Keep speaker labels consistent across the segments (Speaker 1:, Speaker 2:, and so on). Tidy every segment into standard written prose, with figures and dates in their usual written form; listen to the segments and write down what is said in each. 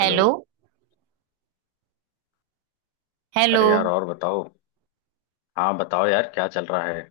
Speaker 1: Hello.
Speaker 2: Hello.
Speaker 1: अरे यार, और बताओ। हाँ बताओ यार, क्या चल रहा है।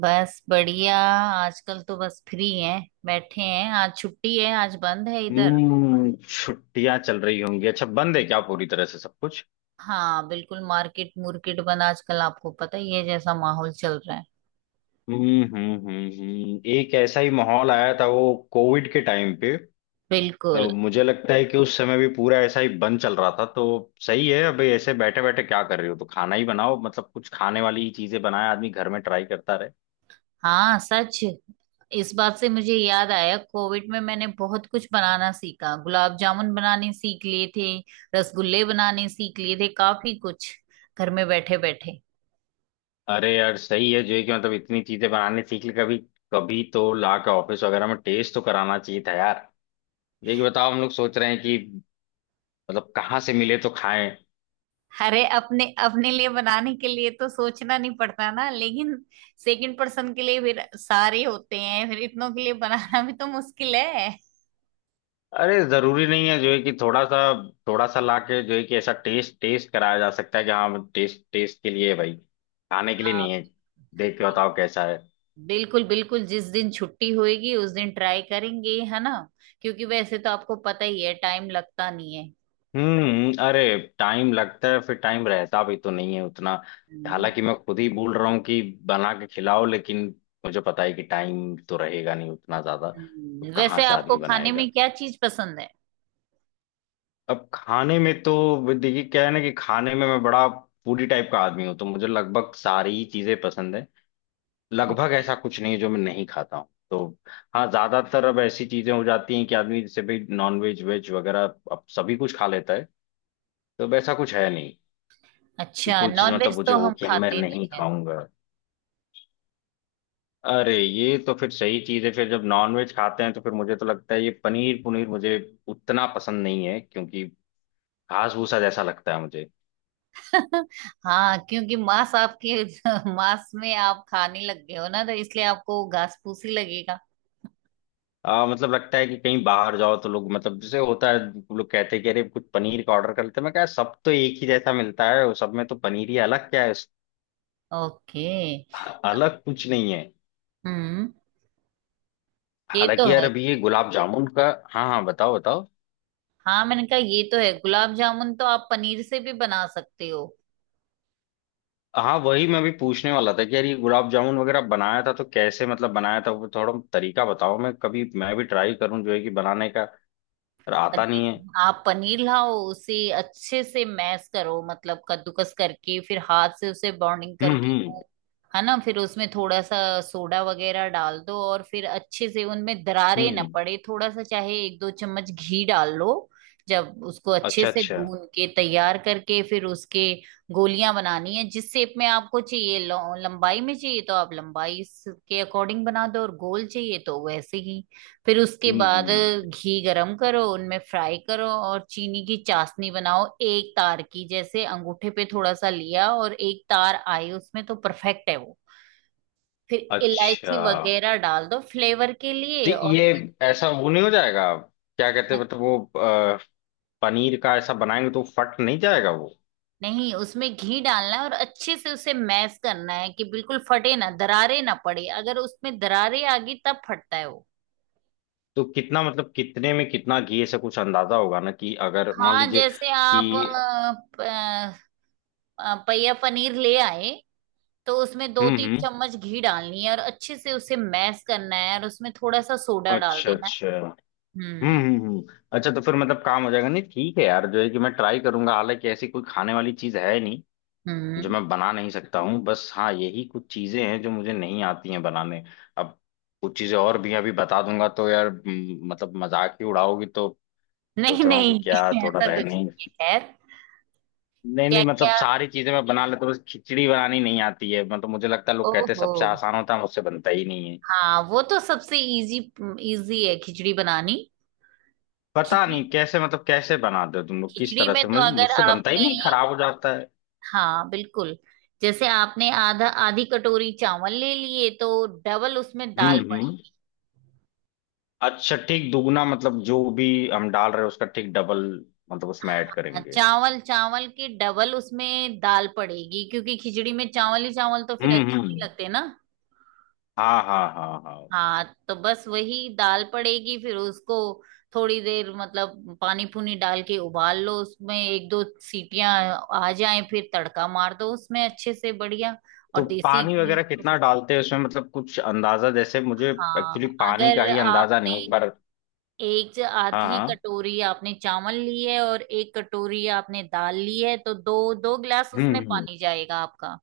Speaker 2: बस बढ़िया, आजकल तो बस फ्री हैं। बैठे हैं, आज छुट्टी है, आज बंद है इधर।
Speaker 1: छुट्टियां चल रही होंगी। अच्छा, बंद है क्या पूरी तरह से सब कुछ?
Speaker 2: हाँ बिल्कुल, मार्केट मुर्केट बंद आजकल, आपको पता ही है जैसा माहौल चल रहा है।
Speaker 1: एक ऐसा ही माहौल आया था वो कोविड के टाइम पे, तो
Speaker 2: बिल्कुल।
Speaker 1: मुझे लगता है कि उस समय भी पूरा ऐसा ही बंद चल रहा था, तो सही है। अभी ऐसे बैठे बैठे क्या कर रहे हो, तो खाना ही बनाओ, मतलब कुछ खाने वाली ही चीजें बनाए, आदमी घर में ट्राई करता रहे।
Speaker 2: हाँ सच, इस बात से मुझे याद आया, कोविड में मैंने बहुत कुछ बनाना सीखा, गुलाब जामुन बनाने सीख लिए थे, रसगुल्ले बनाने सीख लिए थे, काफी कुछ घर में बैठे बैठे।
Speaker 1: अरे यार, सही है जो है कि मतलब इतनी चीजें बनाने सीख ली, कभी कभी तो ला के ऑफिस वगैरह में टेस्ट तो कराना चाहिए था यार। देखिए बताओ, हम लोग सोच रहे हैं कि मतलब कहाँ से मिले तो खाएं।
Speaker 2: अरे अपने अपने लिए बनाने के लिए तो सोचना नहीं पड़ता ना, लेकिन सेकंड पर्सन के लिए फिर सारे होते हैं, फिर इतनों के लिए बनाना भी तो मुश्किल है।
Speaker 1: अरे, जरूरी नहीं है जो है कि थोड़ा सा लाके जो है कि ऐसा टेस्ट टेस्ट कराया जा सकता है कि हाँ, टेस्ट टेस्ट के लिए है भाई, खाने के लिए
Speaker 2: हाँ
Speaker 1: नहीं है। देख के बताओ कैसा है।
Speaker 2: बिल्कुल बिल्कुल जिस दिन छुट्टी होएगी उस दिन ट्राई करेंगे, है ना। क्योंकि वैसे तो आपको पता ही है, टाइम लगता नहीं है।
Speaker 1: अरे, टाइम लगता है, फिर टाइम रहता भी तो नहीं है उतना।
Speaker 2: हम्म।
Speaker 1: हालांकि मैं खुद ही बोल रहा हूँ कि बना के खिलाओ, लेकिन मुझे पता है कि टाइम तो रहेगा नहीं उतना ज्यादा। तो कहाँ
Speaker 2: वैसे
Speaker 1: से
Speaker 2: आपको
Speaker 1: आदमी
Speaker 2: खाने
Speaker 1: बनाएगा।
Speaker 2: में क्या चीज पसंद है?
Speaker 1: अब खाने में तो देखिए क्या है ना, कि खाने में मैं बड़ा फूडी टाइप का आदमी हूँ, तो मुझे लगभग सारी ही चीजें पसंद है। लगभग
Speaker 2: ओके।
Speaker 1: ऐसा कुछ नहीं है जो मैं नहीं खाता हूँ, तो हाँ, ज्यादातर अब ऐसी चीजें हो जाती हैं कि आदमी जैसे भाई नॉन वेज वेज वगैरह अब सभी कुछ खा लेता है, तो अब ऐसा कुछ है नहीं कि
Speaker 2: अच्छा
Speaker 1: कोई चीज मतलब
Speaker 2: नॉनवेज
Speaker 1: मुझे
Speaker 2: तो
Speaker 1: हो
Speaker 2: हम
Speaker 1: कि मैं
Speaker 2: खाते नहीं।
Speaker 1: नहीं खाऊंगा। अरे ये तो फिर सही चीज है, फिर जब नॉन वेज खाते हैं तो फिर मुझे तो लगता है ये पनीर पुनीर मुझे उतना पसंद नहीं है, क्योंकि घास भूसा जैसा लगता है मुझे।
Speaker 2: हाँ, क्योंकि मांस आपके मांस में आप खाने लग गए हो ना, तो इसलिए आपको घास फूसी लगेगा।
Speaker 1: मतलब लगता है कि कहीं बाहर जाओ तो लोग मतलब जैसे होता है, लोग कहते हैं कि अरे कुछ पनीर का ऑर्डर कर लेते हैं, मैं कहा सब तो एक ही जैसा मिलता है, वो सब में तो पनीर ही अलग क्या है,
Speaker 2: ओके।
Speaker 1: अलग कुछ नहीं है।
Speaker 2: हम्म। ये तो
Speaker 1: हालांकि यार,
Speaker 2: है।
Speaker 1: अभी ये गुलाब जामुन का। हाँ हाँ, बताओ बताओ।
Speaker 2: हाँ मैंने कहा ये तो है, गुलाब जामुन तो आप पनीर से भी बना सकते हो।
Speaker 1: हाँ वही मैं भी पूछने वाला था कि यार ये गुलाब जामुन वगैरह बनाया था तो कैसे, मतलब बनाया था वो थोड़ा तरीका बताओ, मैं कभी मैं भी ट्राई करूँ जो है कि बनाने का, पर आता नहीं है।
Speaker 2: पनीर, आप पनीर लाओ, उसे अच्छे से मैश करो, मतलब कद्दूकस करके, फिर हाथ से उसे बॉन्डिंग
Speaker 1: हम्म
Speaker 2: करके,
Speaker 1: हम्म
Speaker 2: वो, है ना, फिर उसमें थोड़ा सा सोडा वगैरह डाल दो, और फिर अच्छे से उनमें दरारे ना
Speaker 1: हम्म।
Speaker 2: पड़े, थोड़ा सा चाहे एक दो चम्मच घी डाल लो। जब उसको अच्छे
Speaker 1: अच्छा
Speaker 2: से
Speaker 1: अच्छा।
Speaker 2: गून के तैयार करके, फिर उसके गोलियां बनानी है, जिस शेप में आपको चाहिए, लंबाई में चाहिए तो आप लंबाई के अकॉर्डिंग बना दो, और गोल चाहिए तो वैसे ही। फिर उसके बाद
Speaker 1: हम्म।
Speaker 2: घी गरम करो, उनमें फ्राई करो, और चीनी की चाशनी बनाओ एक तार की, जैसे अंगूठे पे थोड़ा सा लिया और एक तार आई उसमें तो परफेक्ट है वो। फिर इलायची
Speaker 1: अच्छा।
Speaker 2: वगैरह डाल दो फ्लेवर के लिए,
Speaker 1: जी,
Speaker 2: और
Speaker 1: ये ऐसा वो नहीं हो जाएगा? क्या कहते हैं,
Speaker 2: फिर-
Speaker 1: मतलब वो पनीर का ऐसा बनाएंगे तो फट नहीं जाएगा वो?
Speaker 2: नहीं, उसमें घी डालना है और अच्छे से उसे मैश करना है कि बिल्कुल फटे ना, दरारे ना पड़े, अगर उसमें दरारे आ गई तब फटता है वो।
Speaker 1: तो कितना, मतलब कितने में कितना घी ऐसा कुछ अंदाजा होगा ना, कि अगर मान
Speaker 2: हाँ,
Speaker 1: लीजिए
Speaker 2: जैसे आप
Speaker 1: कि,
Speaker 2: पहिया पनीर ले आए तो उसमें दो तीन
Speaker 1: हम्म।
Speaker 2: चम्मच घी डालनी है, और अच्छे से उसे मैश करना है, और उसमें थोड़ा सा सोडा डाल
Speaker 1: अच्छा
Speaker 2: देना है।
Speaker 1: अच्छा।
Speaker 2: हम्म
Speaker 1: हम्म। अच्छा, तो फिर मतलब काम हो जाएगा। नहीं, ठीक है यार जो है कि मैं ट्राई करूंगा। हालांकि ऐसी कोई खाने वाली चीज है नहीं
Speaker 2: हम्म
Speaker 1: जो मैं बना नहीं सकता हूँ, बस हाँ यही कुछ चीजें हैं जो मुझे नहीं आती हैं बनाने। अब कुछ चीजें और भी अभी बता दूंगा तो यार, मतलब मजाक ही उड़ाओगी, तो
Speaker 2: नहीं
Speaker 1: सोच रहा हूँ कि
Speaker 2: नहीं,
Speaker 1: क्या थोड़ा
Speaker 2: ऐसा कुछ
Speaker 1: रहनी।
Speaker 2: नहीं है, खैर।
Speaker 1: नहीं
Speaker 2: क्या
Speaker 1: नहीं, मतलब
Speaker 2: क्या।
Speaker 1: सारी चीजें मैं बना लेता हूँ, बस खिचड़ी बनानी नहीं आती है, मतलब मुझे लगता है लोग कहते हैं
Speaker 2: ओहो।
Speaker 1: सबसे आसान होता है, मुझसे बनता ही नहीं है।
Speaker 2: हाँ, वो तो सबसे इजी, इजी है खिचड़ी बनानी।
Speaker 1: पता
Speaker 2: खिचड़ी,
Speaker 1: नहीं कैसे, मतलब कैसे बनाते हो तुम लोग किस
Speaker 2: खिचड़ी
Speaker 1: तरह
Speaker 2: में
Speaker 1: से,
Speaker 2: तो, अगर
Speaker 1: मुझसे बनता ही
Speaker 2: आपने,
Speaker 1: नहीं, खराब हो जाता है।
Speaker 2: हाँ बिल्कुल, जैसे आपने आधा, आधी कटोरी चावल ले लिए तो डबल उसमें दाल।
Speaker 1: हम्म। अच्छा, ठीक दुगना, मतलब जो भी हम डाल रहे हैं उसका ठीक डबल, मतलब उसमें ऐड
Speaker 2: हाँ,
Speaker 1: करेंगे।
Speaker 2: चावल चावल की डबल उसमें दाल पड़ेगी, क्योंकि खिचड़ी में चावल ही चावल तो फिर अच्छे नहीं
Speaker 1: हम्म।
Speaker 2: लगते ना।
Speaker 1: हाँ हाँ हाँ हाँ।
Speaker 2: हाँ, तो बस वही दाल पड़ेगी, फिर उसको थोड़ी देर, मतलब पानी पूनी डाल के उबाल लो, उसमें एक दो सीटियां आ जाएं, फिर तड़का मार दो उसमें अच्छे से बढ़िया,
Speaker 1: तो
Speaker 2: और देसी
Speaker 1: पानी
Speaker 2: घी।
Speaker 1: वगैरह कितना डालते हैं उसमें, मतलब कुछ अंदाजा जैसे मुझे, एक्चुअली
Speaker 2: हाँ
Speaker 1: पानी का
Speaker 2: अगर
Speaker 1: ही अंदाजा नहीं
Speaker 2: आपने
Speaker 1: है एक बार।
Speaker 2: एक
Speaker 1: हाँ
Speaker 2: आधी
Speaker 1: हाँ।
Speaker 2: कटोरी आपने चावल ली है और एक कटोरी आपने दाल ली है तो दो दो गिलास उसमें
Speaker 1: हम्म।
Speaker 2: पानी जाएगा आपका।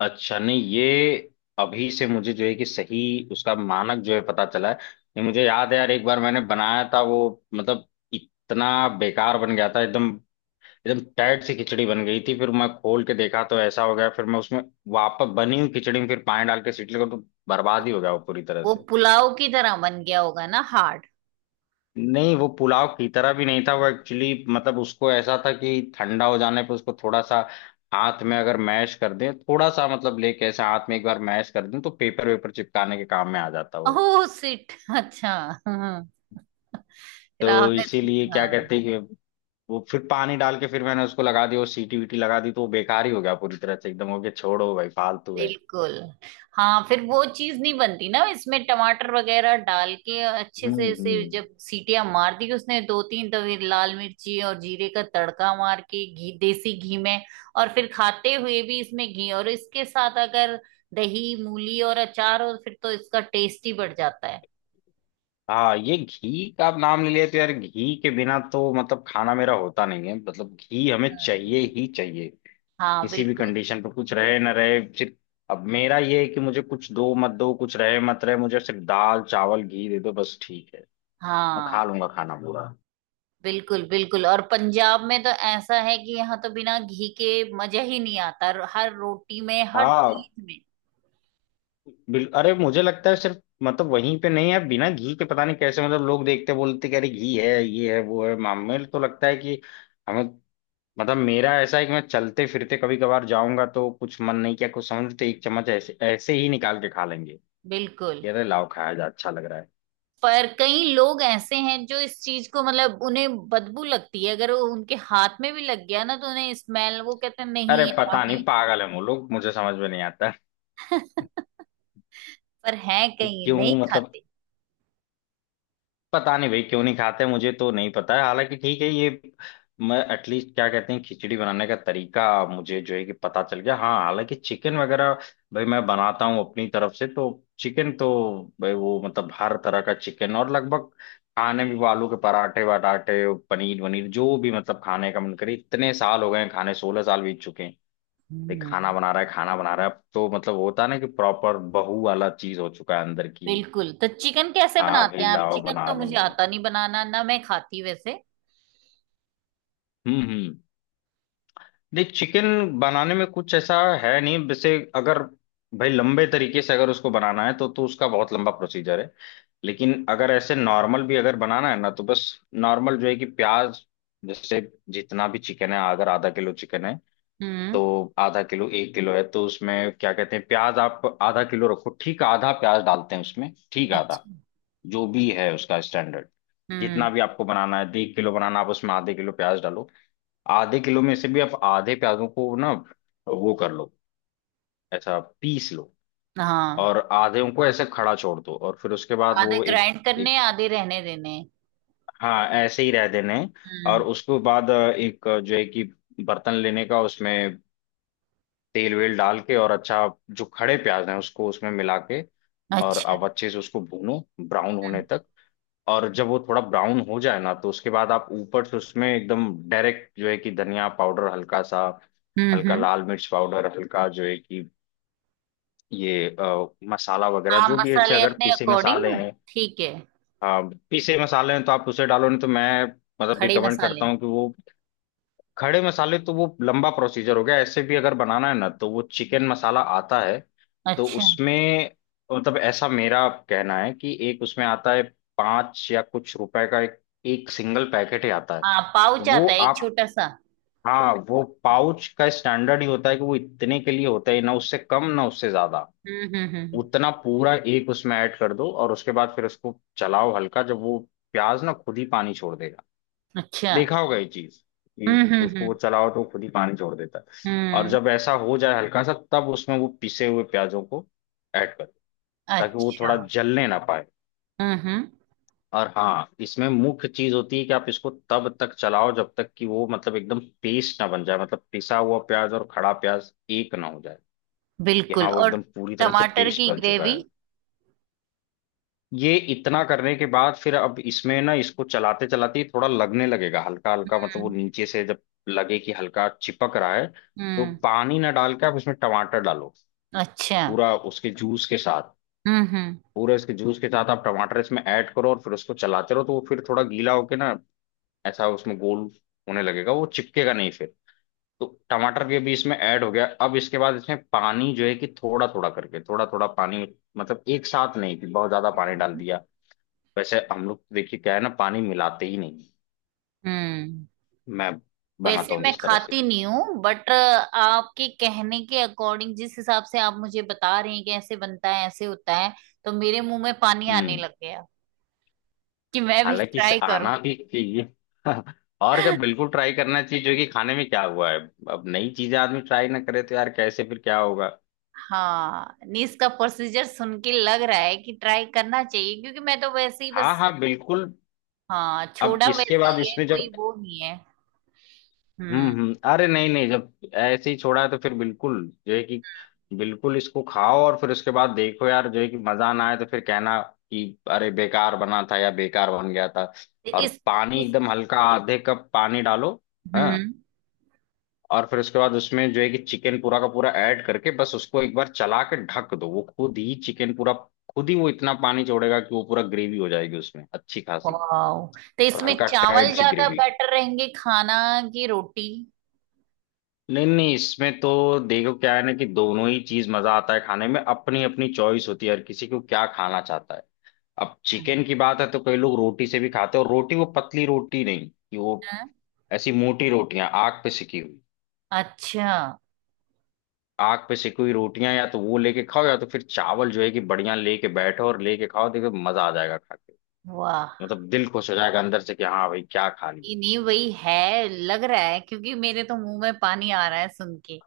Speaker 1: अच्छा, नहीं ये अभी से मुझे जो है कि सही उसका मानक जो है पता चला है। ये मुझे याद है यार, एक बार मैंने बनाया था वो, मतलब इतना बेकार बन गया था एकदम। एकदम टाइट सी खिचड़ी बन गई थी, फिर मैं खोल के देखा तो ऐसा हो गया, फिर मैं उसमें वापस बनी हुई खिचड़ी में फिर पानी डाल के सीटी लगा तो बर्बाद ही हो गया वो पूरी तरह
Speaker 2: वो
Speaker 1: से।
Speaker 2: पुलाव की तरह बन गया होगा ना, हार्ड।
Speaker 1: नहीं वो पुलाव की तरह भी नहीं था, वो एक्चुअली मतलब उसको ऐसा था कि ठंडा हो जाने पर उसको थोड़ा सा हाथ में अगर मैश कर दें, थोड़ा सा मतलब लेके ऐसे हाथ में एक बार मैश कर दें, तो पेपर वेपर चिपकाने के काम में आ जाता वो।
Speaker 2: ओह सिट। अच्छा। हाँ, फिर
Speaker 1: तो
Speaker 2: आपने,
Speaker 1: इसीलिए क्या
Speaker 2: हाँ
Speaker 1: कहते हैं कि वो फिर पानी डाल के फिर मैंने उसको लगा दिया, वो सीटी वीटी लगा दी तो वो बेकार ही हो गया पूरी तरह से, एकदम हो गया। छोड़ो भाई, फालतू है।
Speaker 2: बिल्कुल। हाँ फिर वो चीज नहीं बनती ना, इसमें टमाटर वगैरह डाल के अच्छे से, इसे
Speaker 1: हम्म।
Speaker 2: जब सीटियां मार दी उसने दो तीन, तो फिर लाल मिर्ची और जीरे का तड़का मार के घी, देसी घी में। और फिर खाते हुए भी इसमें घी, और इसके साथ अगर दही मूली और अचार हो, फिर तो इसका टेस्ट ही बढ़ जाता है।
Speaker 1: हाँ ये घी का आप नाम ले लिया तो यार, घी के बिना तो मतलब खाना मेरा होता नहीं है, मतलब घी हमें चाहिए
Speaker 2: हम्म,
Speaker 1: ही चाहिए।
Speaker 2: हाँ
Speaker 1: किसी भी
Speaker 2: बिल्कुल।
Speaker 1: कंडीशन पे कुछ रहे ना रहे सिर्फ, अब मेरा ये है कि मुझे कुछ दो मत दो, कुछ रहे मत रहे, मुझे सिर्फ दाल चावल घी दे दो बस, ठीक है। मैं खा
Speaker 2: हाँ
Speaker 1: लूंगा खाना पूरा।
Speaker 2: बिल्कुल बिल्कुल और पंजाब में तो ऐसा है कि यहाँ तो बिना घी के मजा ही नहीं आता, हर रोटी में, हर चीज
Speaker 1: हाँ
Speaker 2: में।
Speaker 1: बिल अरे, मुझे लगता है सिर्फ मतलब वहीं पे नहीं है बिना घी के, पता नहीं कैसे मतलब लोग देखते बोलते कि अरे घी है ये है वो है, मामे तो लगता है कि हमें, मतलब मेरा ऐसा है कि मैं चलते फिरते कभी कभार जाऊंगा तो कुछ मन नहीं किया कुछ समझ तो एक चम्मच ऐसे ऐसे ही निकाल के खा लेंगे,
Speaker 2: बिल्कुल।
Speaker 1: कि अरे लाओ खाया जा, अच्छा लग रहा है।
Speaker 2: पर कई लोग ऐसे हैं जो इस चीज को, मतलब उन्हें बदबू लगती है, अगर वो उनके हाथ में भी लग गया ना तो उन्हें स्मेल, वो कहते हैं
Speaker 1: अरे
Speaker 2: नहीं यार
Speaker 1: पता
Speaker 2: हमें।
Speaker 1: नहीं, पागल है वो लोग, मुझे समझ में नहीं आता
Speaker 2: पर है,
Speaker 1: कि
Speaker 2: कई
Speaker 1: क्यों,
Speaker 2: नहीं
Speaker 1: मतलब
Speaker 2: खाते।
Speaker 1: पता नहीं भाई क्यों नहीं खाते, मुझे तो नहीं पता है, हालांकि ठीक है ये। मैं एटलीस्ट क्या कहते हैं, खिचड़ी बनाने का तरीका मुझे जो है कि पता चल गया। हाँ हालांकि चिकन वगैरह भाई मैं बनाता हूँ अपनी तरफ से, तो चिकन तो भाई वो मतलब हर तरह का चिकन और लगभग खाने में वो आलू के पराठे वराठे पनीर वनीर जो भी मतलब खाने का मन करे, इतने साल हो गए हैं खाने, 16 साल बीत चुके हैं। भाई
Speaker 2: हम्म।
Speaker 1: खाना बना रहा है, खाना बना रहा है, अब तो मतलब होता है ना कि प्रॉपर बहू वाला चीज हो चुका है अंदर की।
Speaker 2: बिल्कुल, तो चिकन कैसे
Speaker 1: हाँ
Speaker 2: बनाते
Speaker 1: भाई
Speaker 2: हैं आप?
Speaker 1: लाओ
Speaker 2: चिकन
Speaker 1: बना
Speaker 2: तो मुझे
Speaker 1: देंगे।
Speaker 2: आता नहीं बनाना ना, मैं खाती वैसे।
Speaker 1: हम्म। नहीं चिकन बनाने में कुछ ऐसा है नहीं वैसे, अगर भाई लंबे तरीके से अगर उसको बनाना है तो उसका बहुत लंबा प्रोसीजर है। लेकिन अगर ऐसे नॉर्मल भी अगर बनाना है ना, तो बस नॉर्मल जो है कि प्याज, जैसे जितना भी चिकन है, अगर आधा किलो चिकन है
Speaker 2: हम्म।
Speaker 1: तो आधा किलो, एक किलो है तो उसमें क्या कहते हैं प्याज आप आधा किलो रखो, ठीक आधा प्याज डालते हैं उसमें, ठीक आधा,
Speaker 2: अच्छा।
Speaker 1: जो भी है उसका स्टैंडर्ड।
Speaker 2: हम्म।
Speaker 1: जितना भी आपको बनाना है, आधे किलो बनाना आप उसमें आधे किलो प्याज डालो। आधे किलो में से भी आप आधे प्याजों को ना वो कर लो, ऐसा पीस लो,
Speaker 2: हाँ,
Speaker 1: और आधे उनको ऐसे खड़ा छोड़ दो, और फिर उसके बाद
Speaker 2: आधे
Speaker 1: वो एक
Speaker 2: ग्राइंड करने
Speaker 1: एक।
Speaker 2: हैं, आधे रहने देने हैं।
Speaker 1: हाँ ऐसे ही रह देने। और
Speaker 2: हम्म।
Speaker 1: उसके बाद एक जो है कि बर्तन लेने का, उसमें तेल वेल डाल के, और अच्छा जो खड़े प्याज हैं उसको उसमें मिला के, और
Speaker 2: अच्छा।
Speaker 1: अब अच्छे से उसको भूनो ब्राउन होने
Speaker 2: हम्म
Speaker 1: तक। और जब वो थोड़ा ब्राउन हो जाए ना, तो उसके बाद आप ऊपर से उसमें एकदम डायरेक्ट जो है कि धनिया पाउडर हल्का सा,
Speaker 2: हम्म
Speaker 1: हल्का
Speaker 2: हम्म।
Speaker 1: लाल मिर्च पाउडर हल्का, जो है कि ये मसाला वगैरह
Speaker 2: हाँ,
Speaker 1: जो भी है, जैसे
Speaker 2: मसाले
Speaker 1: अगर
Speaker 2: अपने
Speaker 1: पीसे
Speaker 2: अकॉर्डिंग,
Speaker 1: मसाले हैं,
Speaker 2: ठीक है।
Speaker 1: अ, पीसे मसाले हैं तो आप उसे डालो, नहीं तो मैं मतलब
Speaker 2: खड़े
Speaker 1: रिकमेंड करता
Speaker 2: मसाले।
Speaker 1: हूँ कि वो खड़े मसाले तो वो लंबा प्रोसीजर हो गया, ऐसे भी अगर बनाना है ना तो वो चिकन मसाला आता है। तो
Speaker 2: अच्छा।
Speaker 1: उसमें मतलब ऐसा मेरा कहना है कि एक उसमें आता है पाँच या कुछ रुपए का, एक, एक सिंगल पैकेट ही आता है।
Speaker 2: हाँ
Speaker 1: तो
Speaker 2: पाउच
Speaker 1: वो
Speaker 2: आता है एक
Speaker 1: आप,
Speaker 2: छोटा सा।
Speaker 1: हाँ वो पाउच का स्टैंडर्ड ही होता है कि वो इतने के लिए होता है, ना उससे कम ना उससे ज्यादा।
Speaker 2: हम्म हम्म हम्म
Speaker 1: उतना पूरा एक उसमें ऐड कर दो और उसके बाद फिर उसको चलाओ हल्का, जब वो प्याज ना खुद ही पानी छोड़ देगा,
Speaker 2: अच्छा।
Speaker 1: देखा होगा ये चीज कि
Speaker 2: हम्म हम्म
Speaker 1: उसको वो
Speaker 2: हम्म
Speaker 1: चलाओ तो खुद ही पानी छोड़ देता है। और
Speaker 2: हम्म
Speaker 1: जब ऐसा हो जाए हल्का सा तब उसमें वो पिसे हुए प्याजों को ऐड करो, ताकि वो
Speaker 2: अच्छा।
Speaker 1: थोड़ा जलने ना पाए।
Speaker 2: हम्म हम्म
Speaker 1: और हाँ इसमें मुख्य चीज होती है कि आप इसको तब तक चलाओ जब तक कि वो मतलब एकदम पेस्ट ना बन जाए, मतलब पिसा हुआ प्याज और खड़ा प्याज एक ना हो जाए, कि
Speaker 2: बिल्कुल
Speaker 1: हाँ वो
Speaker 2: और
Speaker 1: एकदम पूरी तरह से
Speaker 2: टमाटर
Speaker 1: पेस्ट
Speaker 2: की
Speaker 1: बन चुका
Speaker 2: ग्रेवी।
Speaker 1: है। ये इतना करने के बाद फिर अब इसमें ना, इसको चलाते चलाते थोड़ा लगने लगेगा हल्का हल्का, मतलब वो
Speaker 2: हम्म
Speaker 1: नीचे से जब लगे कि हल्का चिपक रहा है, तो
Speaker 2: हम्म
Speaker 1: पानी ना डाल के आप इसमें टमाटर डालो।
Speaker 2: अच्छा।
Speaker 1: पूरा उसके जूस के साथ,
Speaker 2: हम्म हम्म
Speaker 1: पूरे उसके जूस के साथ आप टमाटर इसमें ऐड करो, और फिर उसको चलाते रहो तो वो फिर थोड़ा गीला होके ना ऐसा उसमें गोल होने लगेगा, वो चिपकेगा नहीं फिर। तो टमाटर भी अभी इसमें ऐड हो गया, अब इसके बाद इसमें पानी जो है कि थोड़ा थोड़ा करके थोड़ा थोड़ा पानी, मतलब एक साथ नहीं कि बहुत ज्यादा पानी डाल
Speaker 2: हम्म
Speaker 1: दिया। वैसे हम लोग देखिए क्या है ना, पानी मिलाते ही नहीं
Speaker 2: हम्म।
Speaker 1: मैं बनाता
Speaker 2: वैसे
Speaker 1: हूँ
Speaker 2: मैं
Speaker 1: जिस तरह से।
Speaker 2: खाती नहीं हूँ, बट आपके कहने के अकॉर्डिंग, जिस हिसाब से आप मुझे बता रहे हैं कि ऐसे बनता है ऐसे होता है, तो मेरे मुंह में पानी आने
Speaker 1: हम्म।
Speaker 2: लग गया कि मैं भी
Speaker 1: हालांकि इसे
Speaker 2: ट्राई करूं।
Speaker 1: आना भी चाहिए। और क्या, बिल्कुल ट्राई करना चाहिए, जो कि खाने में क्या हुआ है। अब नई चीजें आदमी ट्राई ना करे तो यार कैसे, फिर क्या होगा।
Speaker 2: हाँ नहीं, इसका प्रोसीजर सुन के लग रहा है कि ट्राई करना चाहिए, क्योंकि मैं तो वैसे ही
Speaker 1: हाँ
Speaker 2: बस,
Speaker 1: हाँ बिल्कुल।
Speaker 2: हाँ
Speaker 1: अब
Speaker 2: छोड़ा
Speaker 1: इसके
Speaker 2: वैसे
Speaker 1: बाद
Speaker 2: ही है,
Speaker 1: इसमें
Speaker 2: कोई
Speaker 1: जब,
Speaker 2: वो नहीं है। हम्म।
Speaker 1: हम्म। अरे नहीं नहीं, जब ऐसे ही छोड़ा है तो फिर बिल्कुल जो है कि बिल्कुल इसको खाओ और फिर उसके बाद देखो यार जो है कि मजा ना आए तो फिर कहना कि अरे बेकार बना था या बेकार बन गया था।
Speaker 2: तो
Speaker 1: और पानी
Speaker 2: इस
Speaker 1: एकदम हल्का, आधे कप पानी डालो। हाँ,
Speaker 2: हम्म।
Speaker 1: और फिर उसके बाद उसमें जो है कि चिकन पूरा का पूरा ऐड करके बस उसको एक बार चला के ढक दो, वो खुद ही चिकन पूरा, खुद ही वो इतना पानी छोड़ेगा कि वो पूरा ग्रेवी हो जाएगी उसमें अच्छी खासी।
Speaker 2: वाओ। तो
Speaker 1: और
Speaker 2: इसमें
Speaker 1: हल्का टाइट
Speaker 2: चावल
Speaker 1: सी
Speaker 2: ज्यादा
Speaker 1: ग्रेवी।
Speaker 2: बेटर रहेंगे खाना की रोटी?
Speaker 1: नहीं नहीं, इसमें तो देखो क्या है ना कि दोनों ही चीज मजा आता है खाने में, अपनी अपनी चॉइस होती है हर किसी को क्या खाना चाहता है। अब चिकन की बात है तो कई लोग रोटी से भी खाते हैं, और रोटी वो पतली रोटी नहीं, कि वो
Speaker 2: हाँ।
Speaker 1: ऐसी मोटी रोटियां आग पे सिकी हुई,
Speaker 2: अच्छा।
Speaker 1: आग पे सिकी हुई रोटियां या तो वो लेके खाओ, या तो फिर चावल जो है कि बढ़िया लेके बैठो और लेके खाओ, देखो मजा आ जाएगा खा के।
Speaker 2: वाह।
Speaker 1: मतलब दिल खुश हो जाएगा अंदर से कि हाँ भाई क्या खा
Speaker 2: ये
Speaker 1: लिया।
Speaker 2: नहीं वही है लग रहा है, क्योंकि मेरे तो मुंह में पानी आ रहा है सुन के।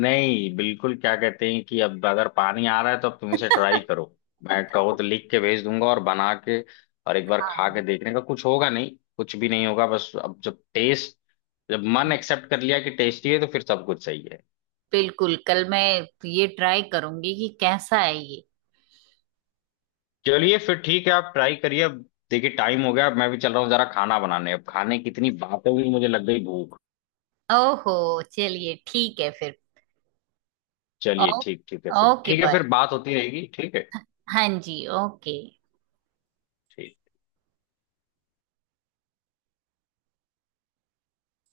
Speaker 1: नहीं बिल्कुल, क्या कहते हैं कि अब अगर पानी आ रहा है तो अब तुम इसे ट्राई करो, मैं कहो तो लिख के भेज दूंगा और बना के, और एक बार खा
Speaker 2: हाँ
Speaker 1: के देखने का कुछ होगा नहीं, कुछ भी नहीं होगा बस, अब जब टेस्ट, जब मन एक्सेप्ट कर लिया कि टेस्टी है तो फिर सब कुछ सही है।
Speaker 2: बिल्कुल, कल मैं ये ट्राई करूंगी कि कैसा है ये।
Speaker 1: चलिए फिर ठीक है, आप ट्राई करिए। अब देखिए टाइम हो गया, अब मैं भी चल रहा हूँ जरा खाना बनाने, अब खाने की इतनी बातें हुई मुझे लग गई भूख।
Speaker 2: ओहो, चलिए ठीक है फिर।
Speaker 1: चलिए
Speaker 2: ओ,
Speaker 1: ठीक, ठीक है फिर,
Speaker 2: ओके
Speaker 1: ठीक है
Speaker 2: बाय।
Speaker 1: फिर बात होती रहेगी, ठीक है।
Speaker 2: हाँ जी, ओके।
Speaker 1: ठीक।